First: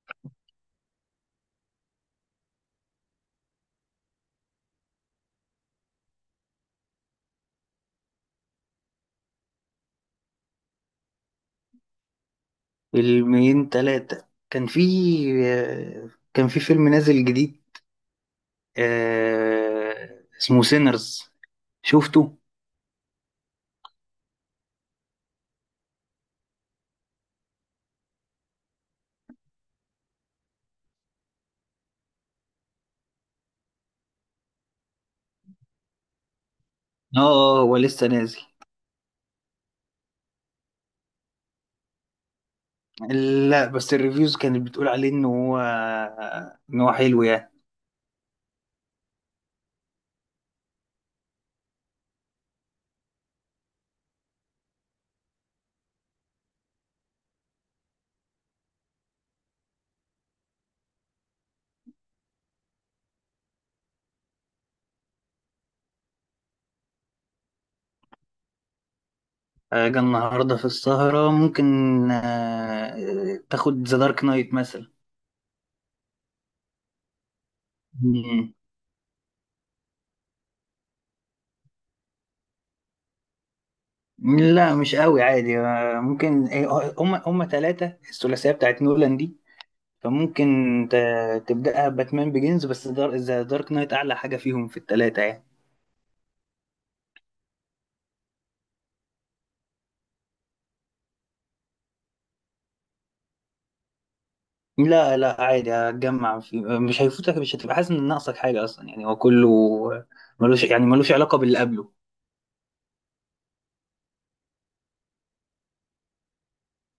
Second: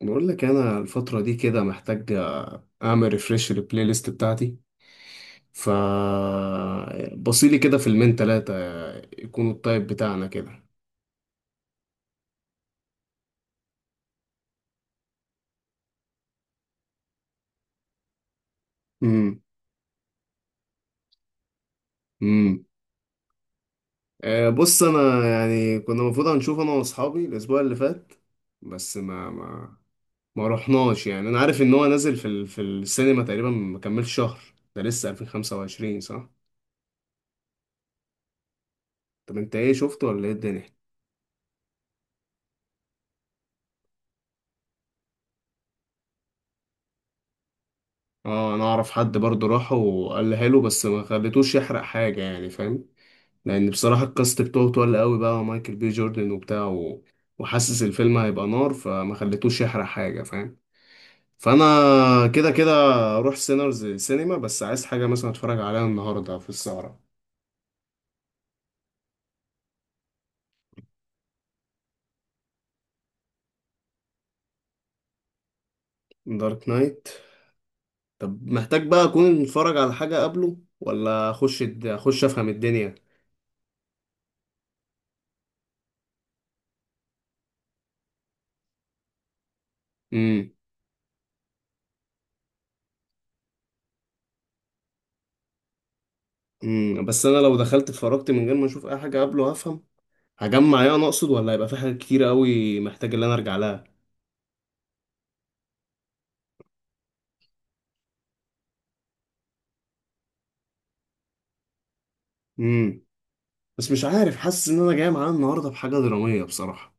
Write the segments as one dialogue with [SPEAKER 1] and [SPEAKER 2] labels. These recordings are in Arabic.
[SPEAKER 1] بقول لك انا الفتره دي كده محتاج، اعمل ريفريش للبلاي ليست بتاعتي. ف بصيلي كده فيلمين تلاتة يكونوا الطيب بتاعنا كده.
[SPEAKER 2] فيلمين تلاتة. كان في كان في فيلم نازل جديد،
[SPEAKER 1] امم.
[SPEAKER 2] اسمه سينرز. شفته؟
[SPEAKER 1] امم. بص، انا يعني كنا المفروض هنشوف انا واصحابي الاسبوع اللي فات، بس ما ما رحناش. يعني انا عارف ان هو نازل في في السينما تقريبا ما كملش شهر. ده لسه 2025 صح؟
[SPEAKER 2] اه، هو لسه نازل.
[SPEAKER 1] طب انت ايه، شفته ولا ايه الدنيا؟
[SPEAKER 2] لا بس الريفيوز كانت بتقول عليه ان هو ان هو حلو يعني.
[SPEAKER 1] اه، انا اعرف حد برضه راح وقال له حلو، بس ما خليتوش يحرق حاجه، يعني فاهم. لان بصراحه الكاست بتوعه تقل قوي بقى، ومايكل بي جوردن وبتاع وحاسس الفيلم هيبقى نار، فما خليتوش يحرق حاجه، فاهم. فانا كده كده اروح سينرز سينما، بس عايز حاجه مثلا اتفرج عليها النهارده في السهره.
[SPEAKER 2] جه النهارده في السهرة ممكن. تاخد ذا دارك نايت مثلا.
[SPEAKER 1] دارك نايت؟ طب
[SPEAKER 2] مم.
[SPEAKER 1] محتاج بقى اكون اتفرج على حاجه قبله، ولا اخش اخش افهم الدنيا؟
[SPEAKER 2] لا مش قوي عادي، ممكن. هم ثلاثة، الثلاثية بتاعت نولان دي، فممكن
[SPEAKER 1] امم.
[SPEAKER 2] تبدأها باتمان بيجنز، بس دار ذا دارك نايت أعلى حاجة فيهم في التلاتة يعني.
[SPEAKER 1] امم. بس انا لو دخلت اتفرجت من غير ما اشوف اي حاجه قبله، هفهم؟ هجمع ايه انا اقصد، ولا هيبقى في حاجات كتير قوي محتاج ان انا ارجع لها؟
[SPEAKER 2] لا لا، عادي هتجمع، في مش هيفوتك، مش هتبقى حاسس إن ناقصك حاجة أصلا، يعني هو كله ملوش، يعني ملوش علاقة باللي قبله.
[SPEAKER 1] امم. بس مش عارف، حاسس ان انا جاي معاه النهارده بحاجه دراميه بصراحه.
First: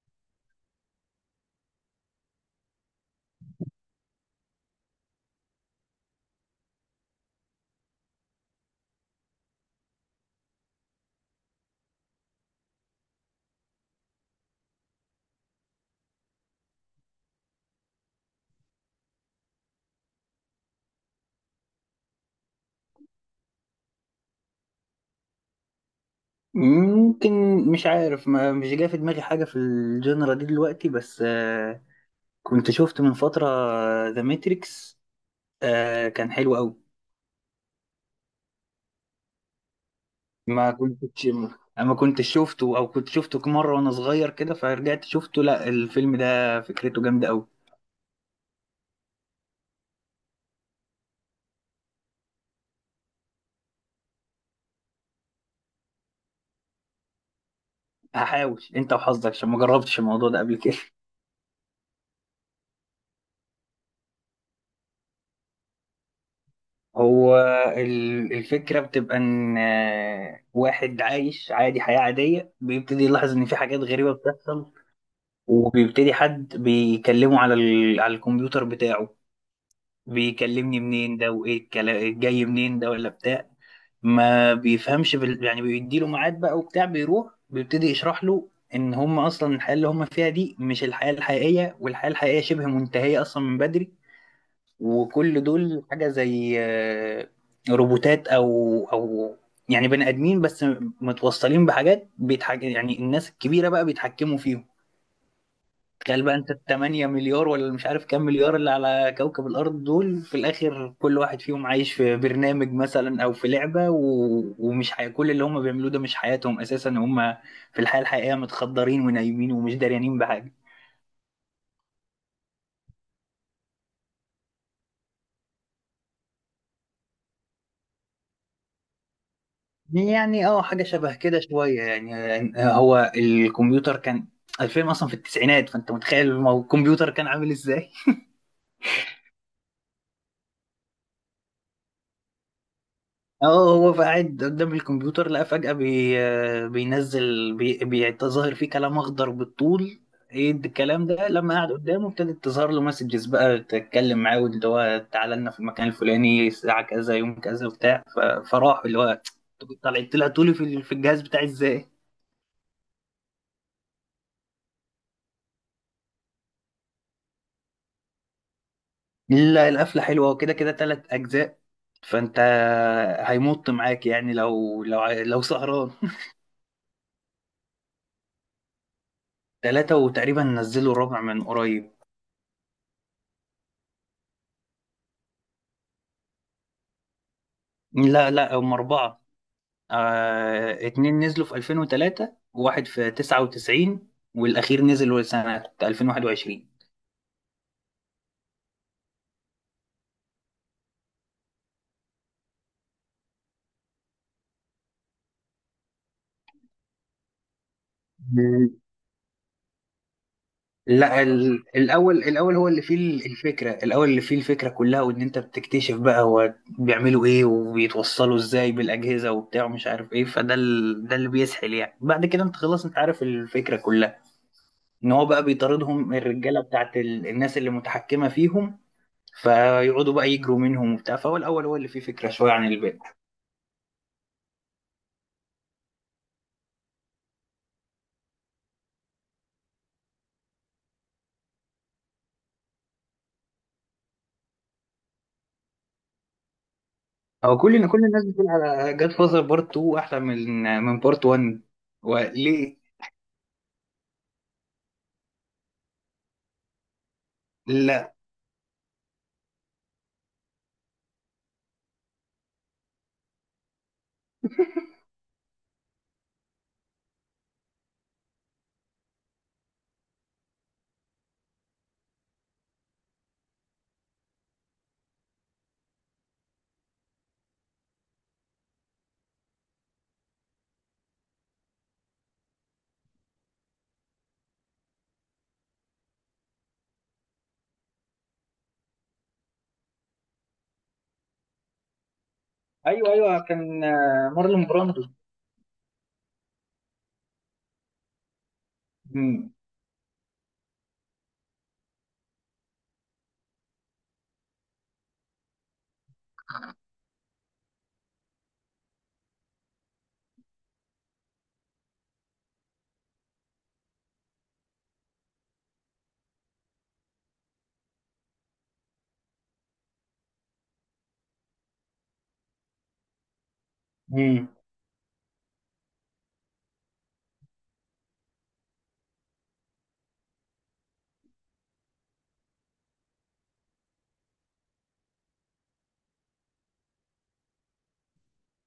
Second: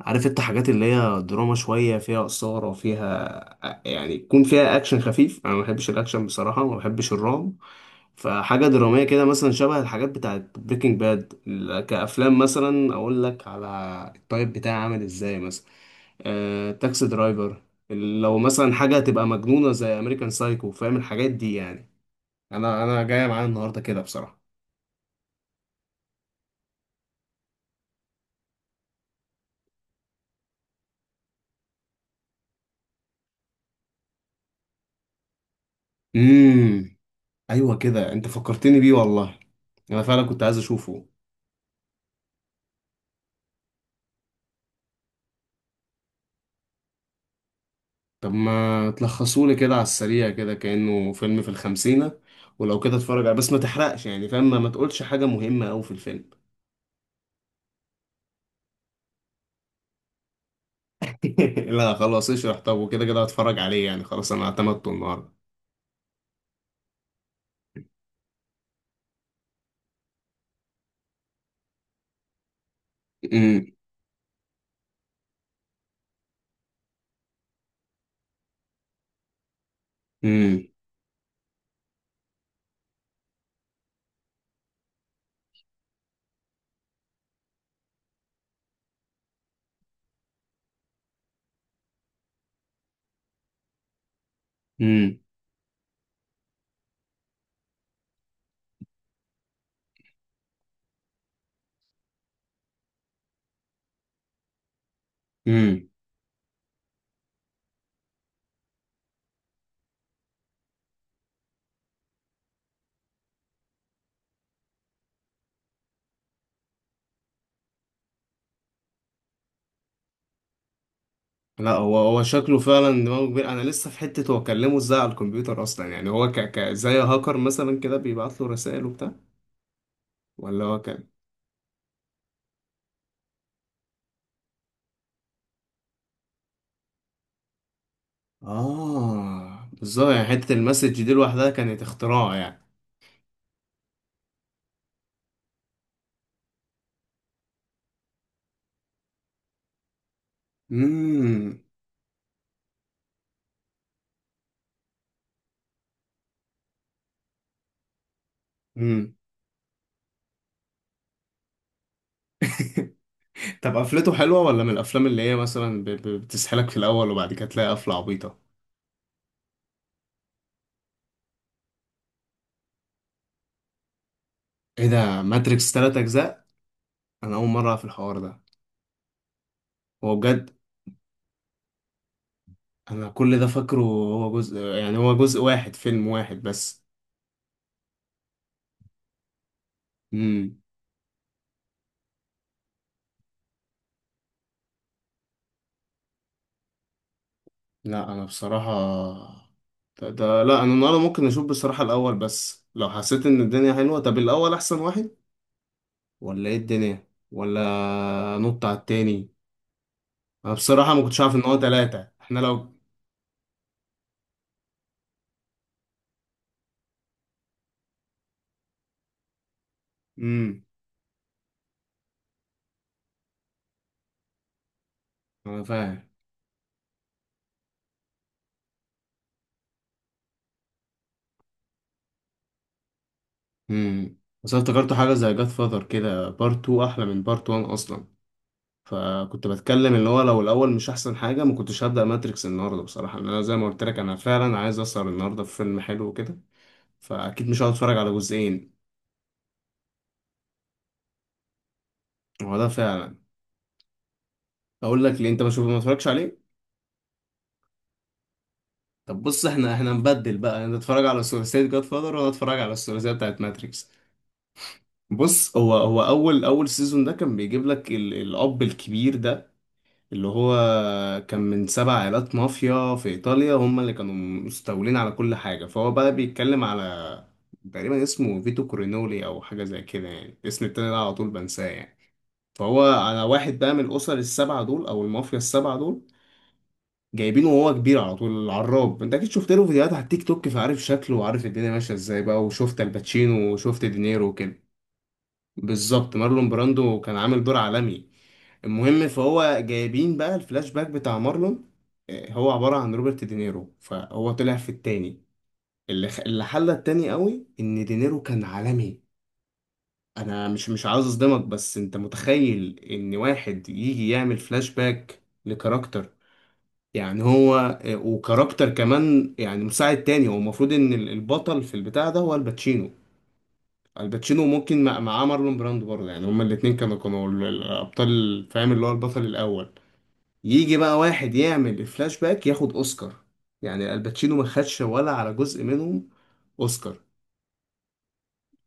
[SPEAKER 1] عارف انت، حاجات اللي هي دراما شويه، فيها اثاره، فيها يعني، يكون فيها اكشن خفيف. انا ما بحبش الاكشن بصراحه، ما بحبش الرعب. فحاجه دراميه كده، مثلا شبه الحاجات بتاعت بريكنج باد. كافلام مثلا اقول لك على التايب بتاعي عامل ازاي، مثلا تاكسي درايفر. لو مثلا حاجه تبقى مجنونه زي امريكان سايكو، فاهم الحاجات دي يعني. انا جايه معايا النهارده كده بصراحه.
[SPEAKER 2] ممكن. مش عارف، ما مش جاي في دماغي حاجة في الجنرا دي دلوقتي، بس كنت شفت من فترة ذا ماتريكس، كان حلو أوي.
[SPEAKER 1] امم. ايوه كده، انت فكرتني بيه والله. انا فعلا كنت عايز
[SPEAKER 2] ما
[SPEAKER 1] اشوفه.
[SPEAKER 2] كنتش ما كنتش شفته، أو كنت شفته مرة وأنا صغير كده، فرجعت شفته. لا الفيلم ده فكرته جامدة أوي.
[SPEAKER 1] طب ما تلخصولي كده على السريع كده، كأنه فيلم في الخمسينة، ولو كده اتفرج عليه. بس ما تحرقش يعني فاهم، ما تقولش حاجة مهمة أوي في الفيلم.
[SPEAKER 2] هحاول، انت وحظك عشان ما جربتش الموضوع ده قبل كده.
[SPEAKER 1] لا خلاص اشرح، طب وكده كده هتفرج عليه يعني، خلاص انا اعتمدته النهارده.
[SPEAKER 2] هو الفكره بتبقى ان واحد عايش عادي حياه عاديه، بيبتدي يلاحظ ان في
[SPEAKER 1] امم.
[SPEAKER 2] حاجات غريبه بتحصل، وبيبتدي حد بيكلمه على على الكمبيوتر بتاعه.
[SPEAKER 1] امم.
[SPEAKER 2] بيكلمني منين ده، وايه الكلام جاي منين ده ولا بتاع، ما بيفهمش يعني. بيديله ميعاد بقى وبتاع، بيروح بيبتدي يشرح له ان هم اصلا الحياه اللي هم فيها دي مش الحياه الحقيقيه، والحياه الحقيقيه شبه منتهيه اصلا من بدري،
[SPEAKER 1] امم.
[SPEAKER 2] وكل دول حاجة زي روبوتات، أو يعني بني آدمين بس متوصلين بحاجات يعني الناس الكبيرة بقى بيتحكموا فيهم.
[SPEAKER 1] امم.
[SPEAKER 2] تخيل بقى أنت التمانية مليار، ولا مش عارف كام مليار اللي على كوكب الأرض دول، في الآخر كل واحد فيهم عايش في برنامج مثلا أو في لعبة كل اللي هم بيعملوه ده مش حياتهم أساسا، هم في الحياة الحقيقية متخدرين ونايمين ومش داريانين بحاجة.
[SPEAKER 1] لا، هو شكله فعلا دماغه كبير. انا لسه في حتة هو كلمه ازاي على الكمبيوتر اصلا؟ يعني هو ك زي هاكر مثلا كده، بيبعت له رسائل وبتاع؟
[SPEAKER 2] يعني اه،
[SPEAKER 1] ولا هو
[SPEAKER 2] حاجة
[SPEAKER 1] ك.
[SPEAKER 2] شبه كده شوية، هو الكمبيوتر كان الفيلم أصلا في التسعينات، فأنت متخيل الكمبيوتر كان عامل إزاي؟
[SPEAKER 1] اه بالظبط، يعني حتة المسج دي لوحدها كانت اختراع يعني.
[SPEAKER 2] اه هو قاعد قدام الكمبيوتر لقى فجأة بي آه، بينزل، بيتظاهر فيه كلام أخضر بالطول. ايه ده الكلام ده؟ لما
[SPEAKER 1] امم.
[SPEAKER 2] قعد قدامه ابتدت تظهر له مسجز بقى تتكلم معاه، واللي هو تعالى لنا في المكان الفلاني الساعة كذا يوم كذا وبتاع، فراح اللي
[SPEAKER 1] امم.
[SPEAKER 2] هو طلع طولي في الجهاز بتاعي ازاي.
[SPEAKER 1] طب قفلته حلوة، ولا من الافلام اللي هي مثلا بتسحلك في الاول وبعد كده تلاقي قفلة عبيطة؟
[SPEAKER 2] لا القفلة حلوة، وكده كده تلات أجزاء، فأنت هيمط معاك يعني لو
[SPEAKER 1] ايه ده،
[SPEAKER 2] لو
[SPEAKER 1] ماتريكس
[SPEAKER 2] سهران.
[SPEAKER 1] تلات اجزاء؟ انا اول مرة في الحوار ده.
[SPEAKER 2] تلاتة،
[SPEAKER 1] هو
[SPEAKER 2] وتقريبا
[SPEAKER 1] بجد؟
[SPEAKER 2] نزلوا الرابع من قريب.
[SPEAKER 1] انا كل ده فاكره هو جزء، يعني هو جزء واحد، فيلم واحد بس.
[SPEAKER 2] لا لا، هم أربعة.
[SPEAKER 1] امم.
[SPEAKER 2] آه اتنين نزلوا في 2003، وواحد في 99، والأخير نزل سنة 2021.
[SPEAKER 1] لا انا بصراحة، ده, ده لا انا النهارده ممكن اشوف بصراحة الاول، بس لو حسيت ان الدنيا حلوة. طب الاول احسن واحد، ولا ايه الدنيا، ولا نط على التاني؟ انا بصراحة ما كنتش
[SPEAKER 2] لا
[SPEAKER 1] عارف ان هو تلاتة احنا
[SPEAKER 2] الاول هو
[SPEAKER 1] لو.
[SPEAKER 2] اللي فيه الفكره، الاول اللي فيه الفكره كلها، وان انت بتكتشف بقى هو بيعملوا ايه وبيتوصلوا ازاي بالاجهزه وبتاع ومش عارف ايه، فده
[SPEAKER 1] امم.
[SPEAKER 2] ده اللي بيسحل يعني. بعد كده انت خلاص انت عارف الفكره كلها، ان هو بقى
[SPEAKER 1] انا فاهم.
[SPEAKER 2] بيطاردهم الرجاله بتاعت الناس اللي متحكمه فيهم، فيقعدوا بقى يجروا منهم وبتاع. فهو الاول هو اللي فيه فكره شويه عن الباقي.
[SPEAKER 1] امم. بس أنا افتكرت حاجة زي جاد فاذر، كده بارت 2 احلى من بارت 1 اصلا. فكنت بتكلم اللي هو لو الاول مش احسن حاجة، ما كنتش هبدأ ماتريكس النهاردة بصراحة. لأن انا زي ما قلت لك، انا فعلا عايز اسهر النهاردة في فيلم حلو كده، فاكيد
[SPEAKER 2] هو
[SPEAKER 1] مش هقعد
[SPEAKER 2] كل ان
[SPEAKER 1] اتفرج
[SPEAKER 2] كل
[SPEAKER 1] على
[SPEAKER 2] الناس بتقول
[SPEAKER 1] جزئين.
[SPEAKER 2] على جاد فازر بارت 2 احلى من بارت 1،
[SPEAKER 1] هو ده
[SPEAKER 2] وليه؟
[SPEAKER 1] فعلا. اقول لك ليه، انت ما شوف ما اتفرجش عليه.
[SPEAKER 2] لا.
[SPEAKER 1] طب بص، احنا نبدل بقى، انت اتفرج على ثلاثية جاد فاذر وانا اتفرج على الثلاثية بتاعت ماتريكس. بص، هو اول سيزون ده كان بيجيب لك الاب الكبير ده، اللي هو كان من سبع عائلات مافيا في ايطاليا هم اللي كانوا مستولين على كل حاجه. فهو بقى بيتكلم على، تقريبا اسمه فيتو كورينولي او حاجه زي كده، يعني الاسم التاني ده على طول بنساه يعني. فهو على واحد بقى من الاسر السبعه دول، او المافيا السبعه دول، جايبينه وهو كبير على طول، العراب. انت اكيد شفت له فيديوهات على التيك توك، فعارف شكله وعارف الدنيا ماشيه ازاي بقى، وشفت
[SPEAKER 2] ايوه ايوه،
[SPEAKER 1] الباتشينو
[SPEAKER 2] كان
[SPEAKER 1] وشفت دينيرو وكده.
[SPEAKER 2] مارلون براندو.
[SPEAKER 1] بالظبط، مارلون براندو كان عامل دور عالمي. المهم،
[SPEAKER 2] امم،
[SPEAKER 1] فهو جايبين بقى الفلاش باك بتاع مارلون، هو عبارة عن روبرت دينيرو، فهو طلع في التاني. اللي اللي حلى التاني قوي ان دينيرو كان عالمي. انا مش عاوز اصدمك، بس انت متخيل ان واحد يجي يعمل فلاش باك لكاركتر؟ يعني هو، وكاركتر كمان يعني مساعد تاني، هو المفروض ان البطل في البتاع ده هو الباتشينو. الباتشينو
[SPEAKER 2] امم.
[SPEAKER 1] ممكن معاه مارلون براندو برضه، يعني هما الاتنين كانوا الأبطال، فاهم، اللي هو البطل الأول. يجي بقى واحد يعمل الفلاش باك ياخد أوسكار؟ يعني الباتشينو ما خدش ولا على جزء منهم أوسكار.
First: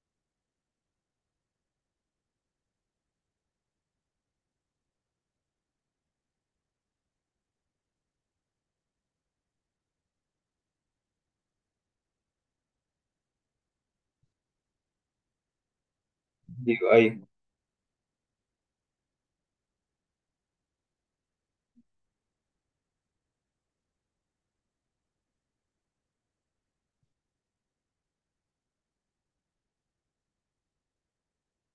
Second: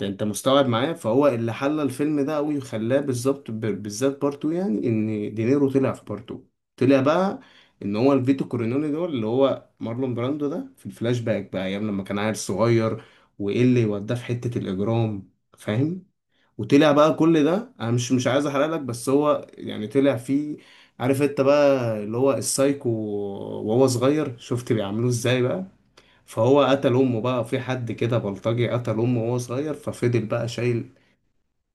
[SPEAKER 1] ده أنت مستوعب معايا. فهو اللي حلى الفيلم ده أوي وخلاه بالظبط، بالذات بارتو، يعني إن دينيرو طلع في بارتو. طلع بقى إن هو الفيتو كورينوني دول، اللي هو مارلون براندو ده، في الفلاش باك بقى أيام لما كان عيل صغير، وإيه اللي وداه في حتة الإجرام، فاهم.
[SPEAKER 2] ايوه
[SPEAKER 1] وطلع بقى
[SPEAKER 2] ايوه.
[SPEAKER 1] كل ده، انا مش عايز احرق لك، بس هو يعني طلع فيه. عارف انت بقى، اللي هو السايكو وهو صغير، شفت بيعملوه ازاي بقى. فهو قتل امه بقى، في حد كده بلطجي قتل امه وهو صغير، ففضل بقى شايل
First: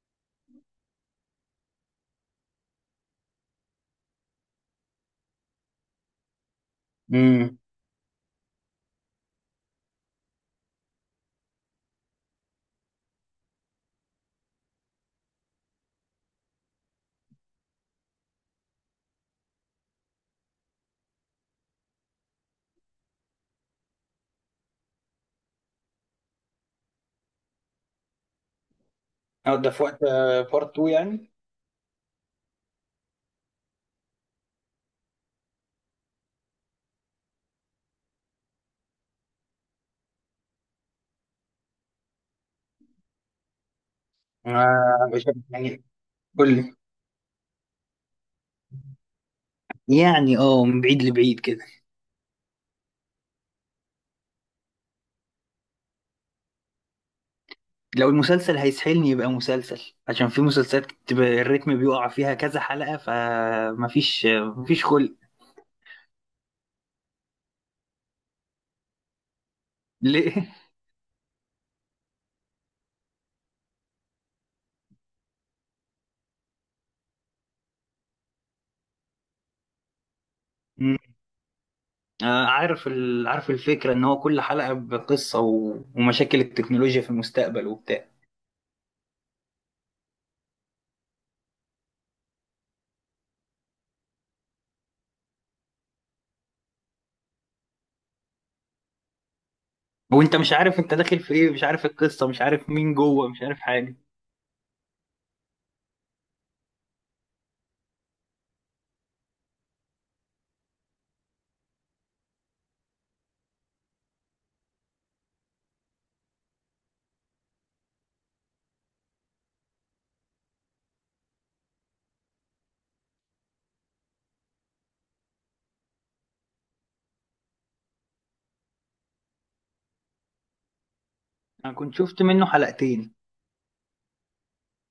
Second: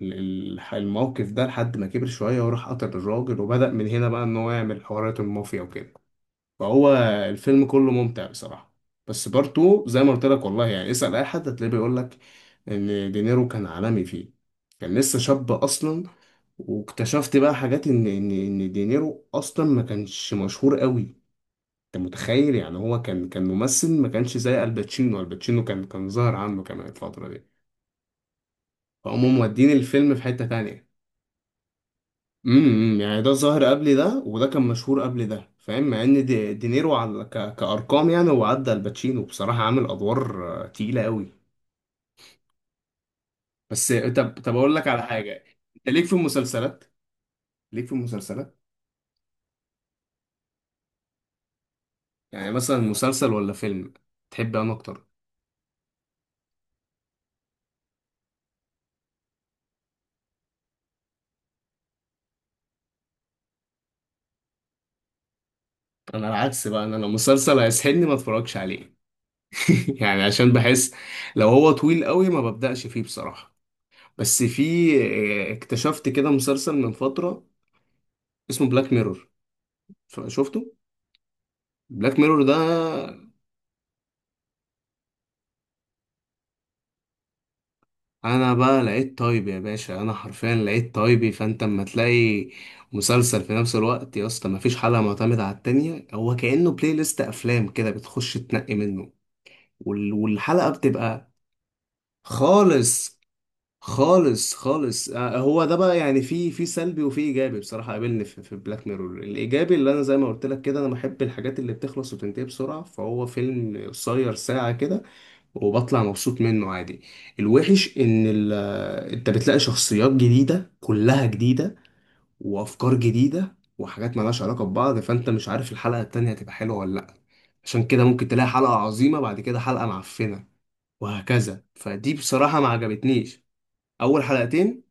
[SPEAKER 1] الموقف ده لحد ما كبر شوية وراح قتل الراجل، وبدأ من هنا بقى ان هو يعمل حوارات المافيا وكده. فهو
[SPEAKER 2] امم.
[SPEAKER 1] الفيلم كله ممتع بصراحة. بس بارتو زي ما قلت لك والله، يعني اسأل أي حد هتلاقيه بيقول لك إن دينيرو كان عالمي فيه، كان لسه شاب أصلا. واكتشفت بقى حاجات، إن دينيرو أصلا ما كانش مشهور قوي. أنت متخيل؟ يعني هو كان ممثل ما كانش زي الباتشينو. الباتشينو كان ظاهر عنه كمان الفترة دي، فهم
[SPEAKER 2] اه ده
[SPEAKER 1] مودين
[SPEAKER 2] في وقت
[SPEAKER 1] الفيلم في حتة
[SPEAKER 2] بارت 2
[SPEAKER 1] تانية.
[SPEAKER 2] يعني.
[SPEAKER 1] امم، يعني ده ظاهر قبل ده وده كان مشهور قبل ده، فاهم، مع ان دينيرو على كارقام يعني هو عدى الباتشينو بصراحه، عامل ادوار تقيله قوي. بس طب اقول لك على
[SPEAKER 2] عارف
[SPEAKER 1] حاجه،
[SPEAKER 2] يعني.
[SPEAKER 1] انت ليك في
[SPEAKER 2] قول لي.
[SPEAKER 1] المسلسلات؟ ليك في المسلسلات؟
[SPEAKER 2] يعني اه، من بعيد لبعيد كده.
[SPEAKER 1] يعني مثلا مسلسل ولا فيلم تحب انا اكتر؟
[SPEAKER 2] لو المسلسل هيسحلني يبقى مسلسل، عشان في مسلسلات بتبقى الريتم بيقع فيها كذا حلقة فمفيش، خلق.
[SPEAKER 1] انا العكس بقى، انا لو مسلسل هيسحلني ما اتفرجش عليه. يعني
[SPEAKER 2] ليه؟
[SPEAKER 1] عشان بحس لو هو طويل قوي ما ببداش فيه بصراحه. بس في، اكتشفت كده مسلسل من فتره اسمه بلاك ميرور، شفته؟
[SPEAKER 2] مم.
[SPEAKER 1] بلاك ميرور ده،
[SPEAKER 2] عارف عارف الفكرة ان هو كل حلقة بقصة ومشاكل التكنولوجيا في المستقبل وبتاع،
[SPEAKER 1] انا بقى لقيت طيب يا باشا، انا حرفيا لقيت طيبي. فانت اما تلاقي مسلسل في نفس الوقت يا اسطى مفيش حلقه معتمده على التانية، هو كانه بلاي ليست افلام كده بتخش تنقي منه،
[SPEAKER 2] وانت مش
[SPEAKER 1] والحلقه
[SPEAKER 2] عارف انت داخل
[SPEAKER 1] بتبقى
[SPEAKER 2] في ايه، مش عارف القصة، مش عارف مين
[SPEAKER 1] خالص.
[SPEAKER 2] جوه، مش عارف حاجة.
[SPEAKER 1] خالص، خالص، هو ده بقى يعني، في في سلبي وفي ايجابي بصراحه. قابلني في بلاك ميرور الايجابي اللي انا زي ما قلت لك كده، انا بحب الحاجات اللي بتخلص وتنتهي بسرعه، فهو فيلم قصير ساعه كده، وبطلع مبسوط منه عادي. الوحش ان انت بتلاقي شخصيات جديدة، كلها جديدة، وافكار جديدة وحاجات مالهاش علاقة ببعض، فانت مش عارف الحلقة التانية هتبقى حلوة ولا لا. عشان كده ممكن تلاقي حلقة عظيمة بعد كده حلقة معفنة، وهكذا.
[SPEAKER 2] انا كنت
[SPEAKER 1] فدي
[SPEAKER 2] شفت منه
[SPEAKER 1] بصراحة ما
[SPEAKER 2] حلقتين.
[SPEAKER 1] عجبتنيش. اول حلقتين.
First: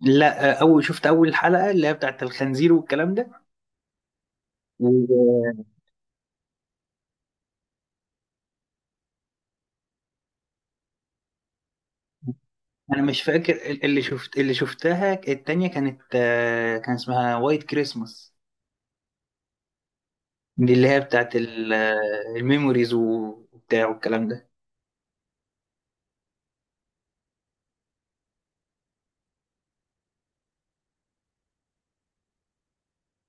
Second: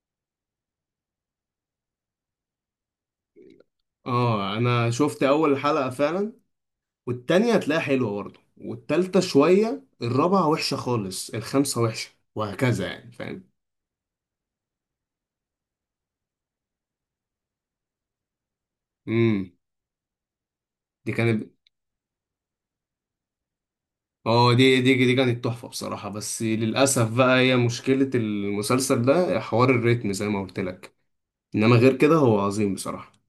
[SPEAKER 2] لا اول حلقه اللي هي بتاعت الخنزير والكلام ده.
[SPEAKER 1] اه انا شفت اول
[SPEAKER 2] وانا
[SPEAKER 1] حلقة فعلا. والتانية هتلاقيها حلوة برضه، والتالتة شوية، الرابعة وحشة خالص، الخامسة وحشة وهكذا، يعني
[SPEAKER 2] مش
[SPEAKER 1] فاهم.
[SPEAKER 2] فاكر اللي شفتها، التانية كانت كان اسمها وايت كريسماس.
[SPEAKER 1] امم.
[SPEAKER 2] دي اللي هي
[SPEAKER 1] دي
[SPEAKER 2] بتاعت
[SPEAKER 1] كانت.
[SPEAKER 2] الميموريز وبتاع والكلام ده.
[SPEAKER 1] اه دي، دي كانت تحفة بصراحة. بس للأسف بقى هي مشكلة المسلسل ده، حوار الريتم زي ما قلت لك. إنما غير كده هو عظيم بصراحة.